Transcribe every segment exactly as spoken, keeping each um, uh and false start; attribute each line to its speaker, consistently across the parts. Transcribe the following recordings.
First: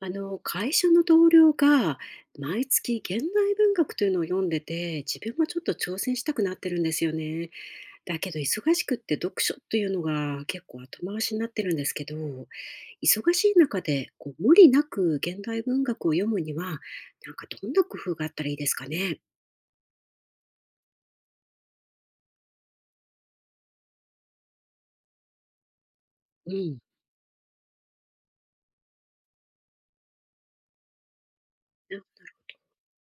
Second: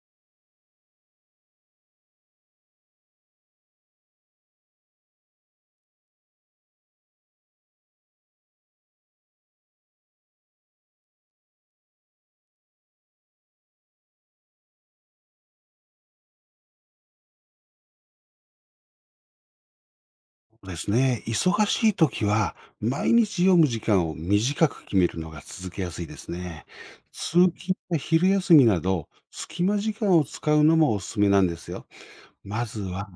Speaker 1: あの会社の同僚が毎月現代文学というのを読んでて自分もちょっと挑戦したくなってるんですよね。だけど忙しくって読書というのが結構後回しになってるんですけど、忙しい中でこう無理なく現代文学を読むにはなんかどんな工夫があったらいいですかね。
Speaker 2: そうですね。忙しい時は、毎日読む時間を短く決めるのが続けやすいです
Speaker 1: う
Speaker 2: ね。
Speaker 1: ん、
Speaker 2: 通勤や昼休みなど、隙間時間を使うのもおすすめなんですよ。
Speaker 1: な
Speaker 2: まずは、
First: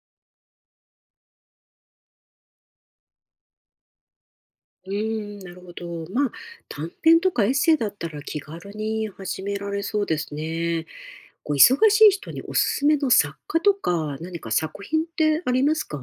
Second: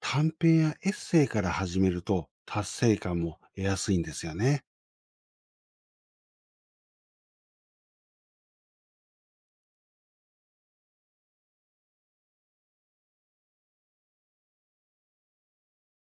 Speaker 2: 短編やエッセイから始めると、達成感も得やすいんですよね。
Speaker 1: うーん、なるほど。まあ、短編とかエッセイだったら気軽に始められそうですね。こう忙しい人におすすめの作家とか、何か作品ってありますか？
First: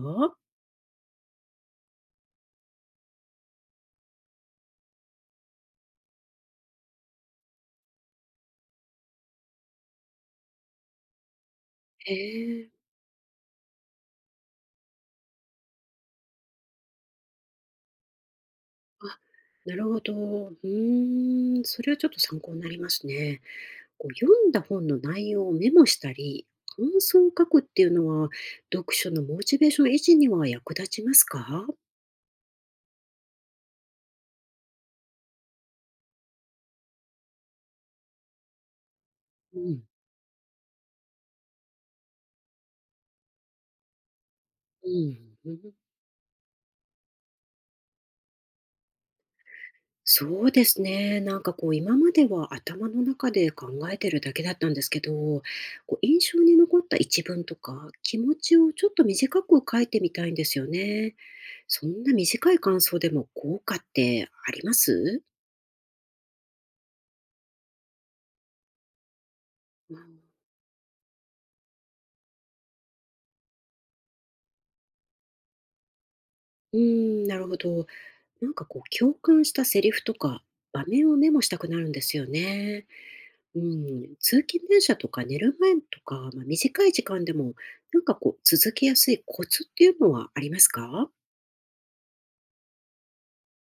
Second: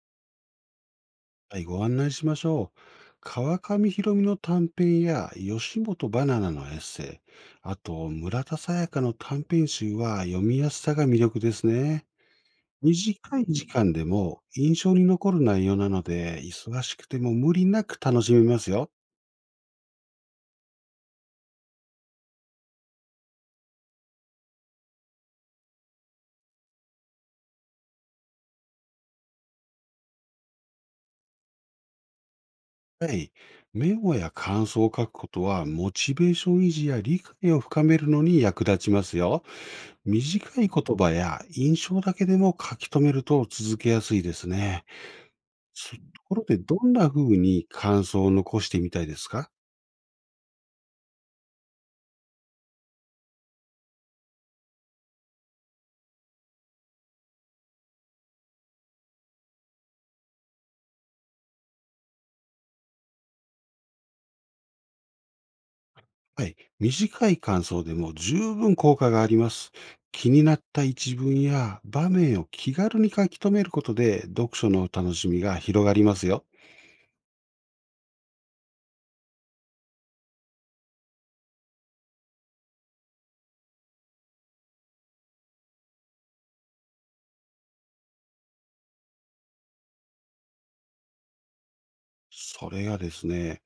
Speaker 2: はい、ご案内しましょう。川上博美の短編や吉本バナナのエッセイ、あと村田沙耶香の短編集は読みやすさが魅力ですね。
Speaker 1: へえ、
Speaker 2: 短い時間でも印象に残る内容なので、忙しくても無理なく楽しめますよ。
Speaker 1: あ、なるほど。うーん、それはちょっと参考になりますね。こう読んだ本の内容をメモしたり、感想を書くっていうのは、読書のモチベーション維持には役立ちますか？
Speaker 2: はい。メモや感想を書くことは、モチベーション維持や理解を深めるのに役立ちますよ。
Speaker 1: うん、
Speaker 2: 短い言葉や印象だけでも書き留めると続けやすいですね。
Speaker 1: うん、うん。
Speaker 2: そところで、どんな風に感想を残してみたいですか？
Speaker 1: そうですね。なんかこう今までは頭の中で考えてるだけだったんですけど、こう印象に残った一文とか気持ちをちょっと短く書いてみたいんですよね。そんな短い感想でも効果ってあります。
Speaker 2: はい、短い感想でも十分効果があります。
Speaker 1: うん、
Speaker 2: 気になった一文や場面を気軽に書き留めることで読書の楽しみが広がりますよ。
Speaker 1: うん、なるほど。なんかこう共感したセリフとか場面をメモしたくなるんですよね。うん、通勤電車とか寝る前とか、まあ、短い時間でもなんかこう続けやすいコツっていうのはありますか？
Speaker 2: それがですね、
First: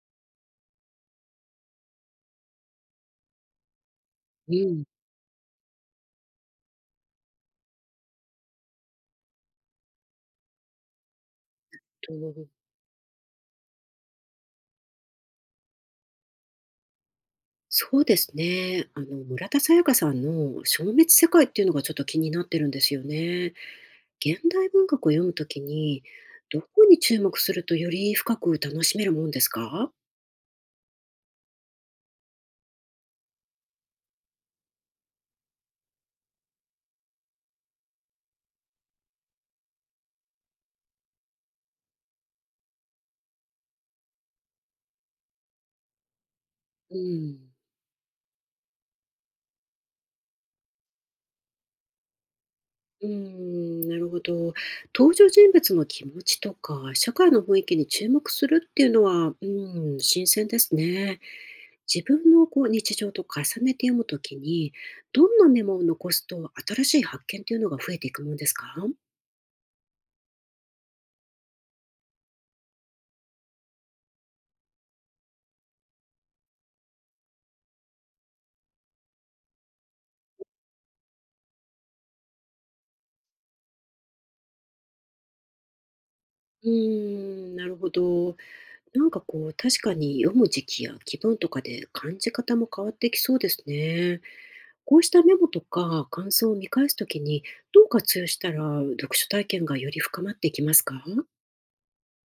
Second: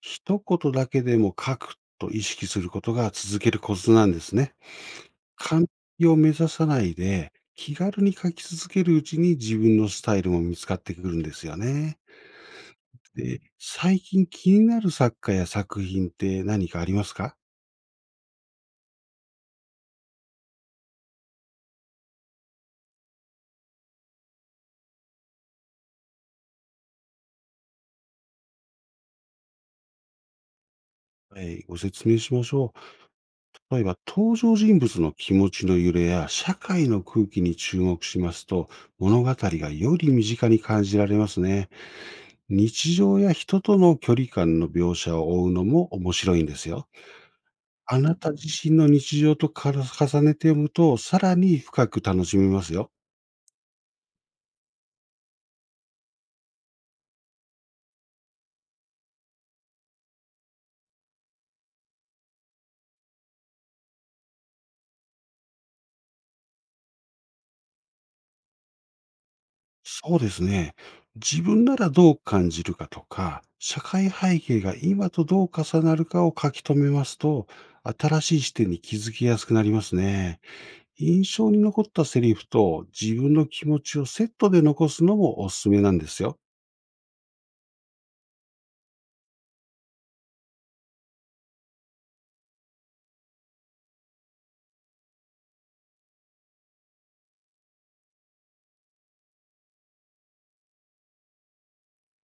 Speaker 2: 一言だけでも書くと意識することが続けるコツなんです
Speaker 1: う
Speaker 2: ね。
Speaker 1: ん、
Speaker 2: 完璧を目指さないで気軽に書き続けるうちに自分のスタイルも見つかってくるんですよね。
Speaker 1: と、
Speaker 2: で、最近気になる作家や作品って何かありますか？
Speaker 1: そうですね。あの、村田沙耶香さんの消滅世界っていうのがちょっと気になってるんですよね。現代文学を読むときに、どこに注目するとより深く楽しめるもんですか？
Speaker 2: はい、ご説明しましょう。例えば、登場人物の気持ちの揺れや社会の空気に注目しますと、物語がより身近に感じられますね。日常や人との距離感の描写を追うのも面白いんですよ。
Speaker 1: うん。
Speaker 2: あなた自身の日常とから重ねて読むと、さらに深く楽しめますよ。
Speaker 1: うん、なるほど。登場人物の気持ちとか、社会の雰囲気に注目するっていうのは、うん、新鮮ですね。自分のこう日常と重ねて読むときに、どんなメモを残すと新しい発見っていうのが増えていくもんですか？
Speaker 2: そうですね。自分ならどう感じるかとか、社会背景が今とどう重なるかを書き留めますと、新しい視点に気づきやすくなりますね。印象に残ったセリフと自分の気持ちをセットで残すのもおすすめなんですよ。
Speaker 1: うーん、なるほど。なんかこう、確かに読む時期や気分とかで感じ方も変わってきそうですね。こうしたメモとか感想を見返すときに、どう活用したら読書体験がより深まっていきますか？あ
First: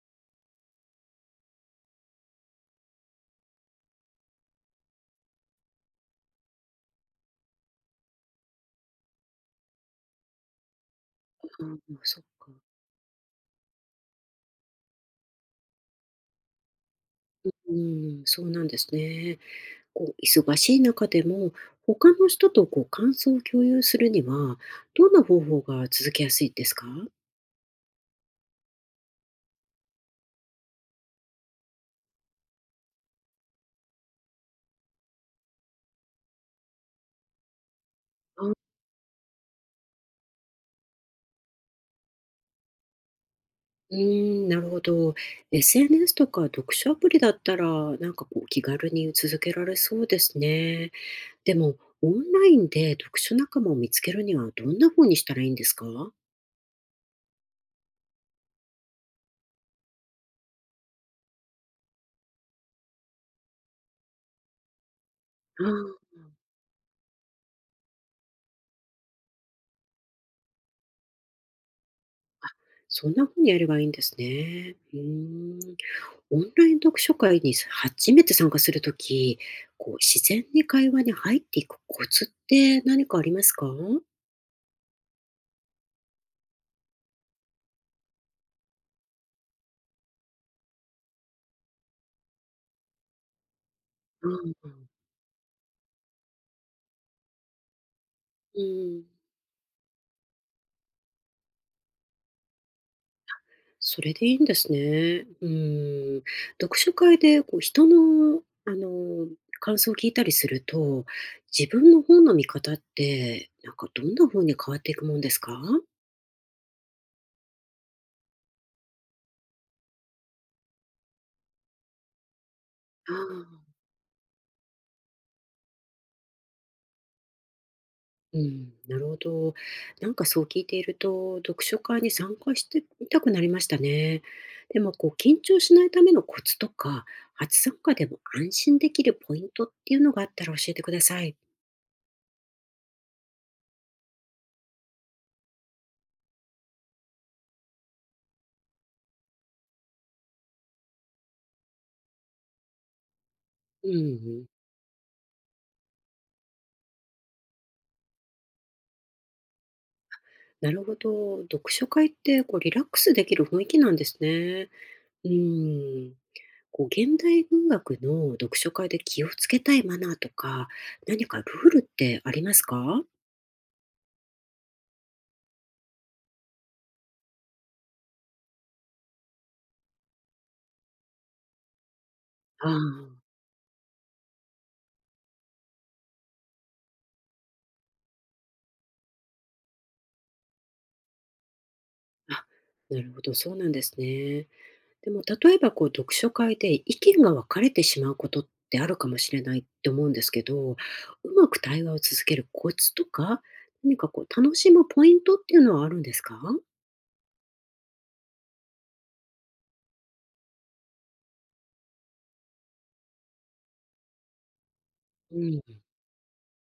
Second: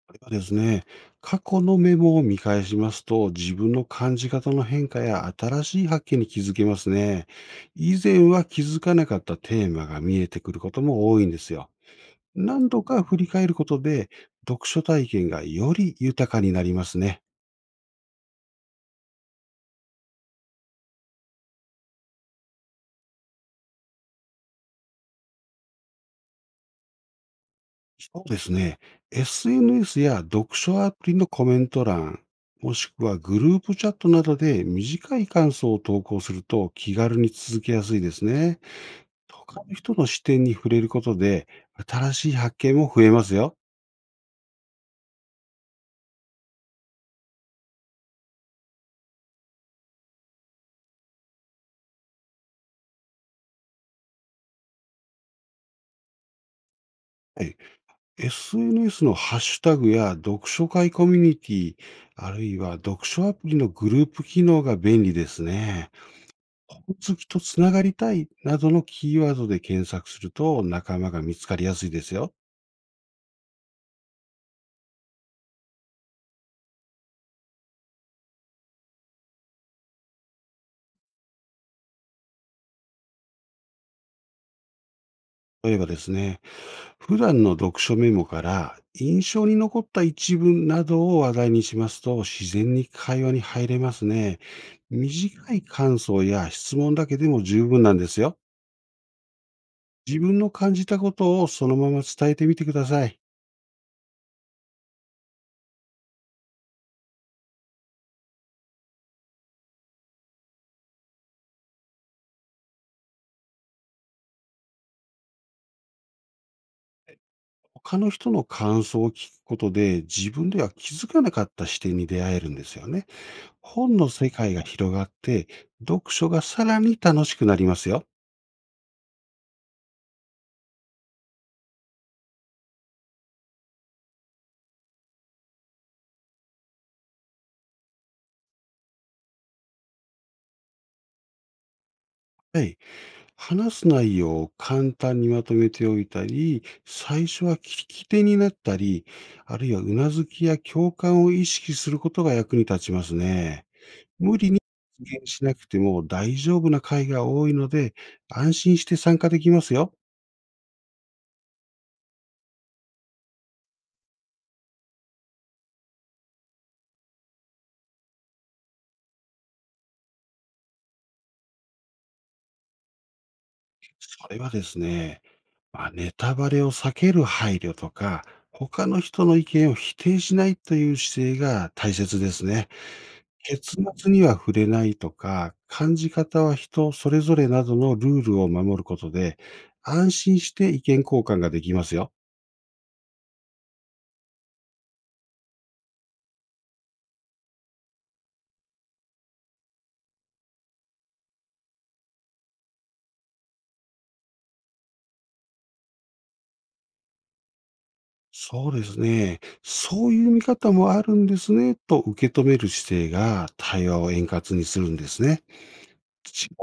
Speaker 2: これはですね、過去のメモを見返しますと、自分の感じ方の変化や新しい発見に気づけますね。以前は気づかなかったテーマが見えてくることも多いんで
Speaker 1: あ、
Speaker 2: すよ。
Speaker 1: そっか。
Speaker 2: 何度か振り返ることで、読書体験がより豊かになりますね。
Speaker 1: うん、そうなんですね。こう、忙しい中でも、他の人とこう感想を共有するには、どんな方法が続けやすいですか？
Speaker 2: そうですね。エスエヌエス や読書アプリのコメント欄、もしくはグループチャットなどで短い感想を投稿すると気軽に続けやすいです
Speaker 1: あ、
Speaker 2: ね。他の人の視点に触れることで新しい発見も増えますよ。
Speaker 1: うーん、なるほど。エスエヌエス とか読書アプリだったら、なんかこう気軽に続けられそうですね。でも、オンラインで読書仲間を見つけるにはどんな風にしたらいいんですか？
Speaker 2: はい、エスエヌエス のハッシュタグや読書会コミュニティ、あるいは読書アプリのグループ機能が便利です
Speaker 1: あ
Speaker 2: ね。
Speaker 1: あ、
Speaker 2: 本好きとつながりたいなどのキーワードで検索すると仲間が見つかりやすいですよ。
Speaker 1: そんな風にやればいいんですね。うーん。オンライン読書会に初めて参加するとき、こう自然に会話に入っていくコツって何かありますか？あ
Speaker 2: 例えばですね、普段の読書メモから印象に残った一文などを話題にしますと自然に会話に入れますね。
Speaker 1: あ、
Speaker 2: 短い感想や質問だけでも十分なんですよ。
Speaker 1: うん。
Speaker 2: 自分の感じたことをそのまま伝えてみてください。
Speaker 1: それでいいんですね。うん。読書会でこう人の、あの、感想を聞いたりすると、自分の本の見方って、なんかどんな風に変わっていくもんですか？
Speaker 2: 他の人の感想を聞くことで自分では気づかなかった視点に出会えるんですよね。
Speaker 1: ああ、
Speaker 2: 本の世界が広がって読書がさらに楽しくなりますよ。
Speaker 1: うん、なるほど。なんかそう聞いていると、読書会に参加してみたくなりましたね。でもこう緊張しないためのコツとか、初参加でも安心できるポイントっていうのがあったら教えてください。
Speaker 2: はい。話す内容を簡単にまとめておいたり、最初は聞き手になったり、あるいはうなずきや共感を意識することが役に立ちますね。
Speaker 1: う
Speaker 2: 無
Speaker 1: ん。
Speaker 2: 理に発言しなくても大丈夫な回が多いので、安心して参加できますよ。
Speaker 1: なるほど。読書会ってこうリラックスできる雰囲気なんですね。うん。こう現代文学の読書会で気をつけたいマナーとか、何かルールってありますか？
Speaker 2: それはですね、まあ、ネタバレを避ける配慮とか、他の人の意見を否定しないという姿勢が大切です
Speaker 1: あ
Speaker 2: ね。
Speaker 1: あ、
Speaker 2: 結末には触れないとか、感じ方は人それぞれなどのルールを守ることで、安心して意見交換ができますよ。
Speaker 1: あ、なるほど、そうなんですね。でも例えばこう読書会で意見が分かれてしまうことってあるかもしれないって思うんですけど、うまく対話を続けるコツとか、何かこう楽しむポイントっていうのはあるんですか？
Speaker 2: そうですね。そういう見方もあるんですね、と受け止める姿勢が対話を円滑にするんです
Speaker 1: う
Speaker 2: ね。
Speaker 1: ん。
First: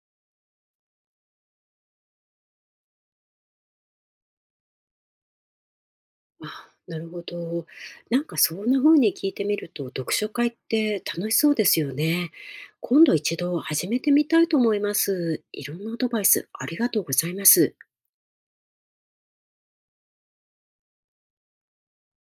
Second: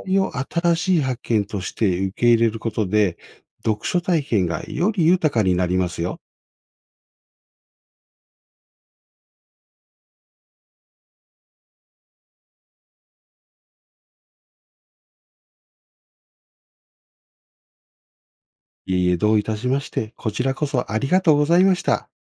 Speaker 2: 違いを新しい発見として受け入れることで、読書体験がより豊かになりますよ。
Speaker 1: あ、なるほど。なんかそんな風に聞いてみると、読書会って楽しそうですよね。今度一度始めてみたいと思います。いろんなアドバイスありがとうございます。
Speaker 2: いえいえ、どういたしまして、こちらこそありがとうございました。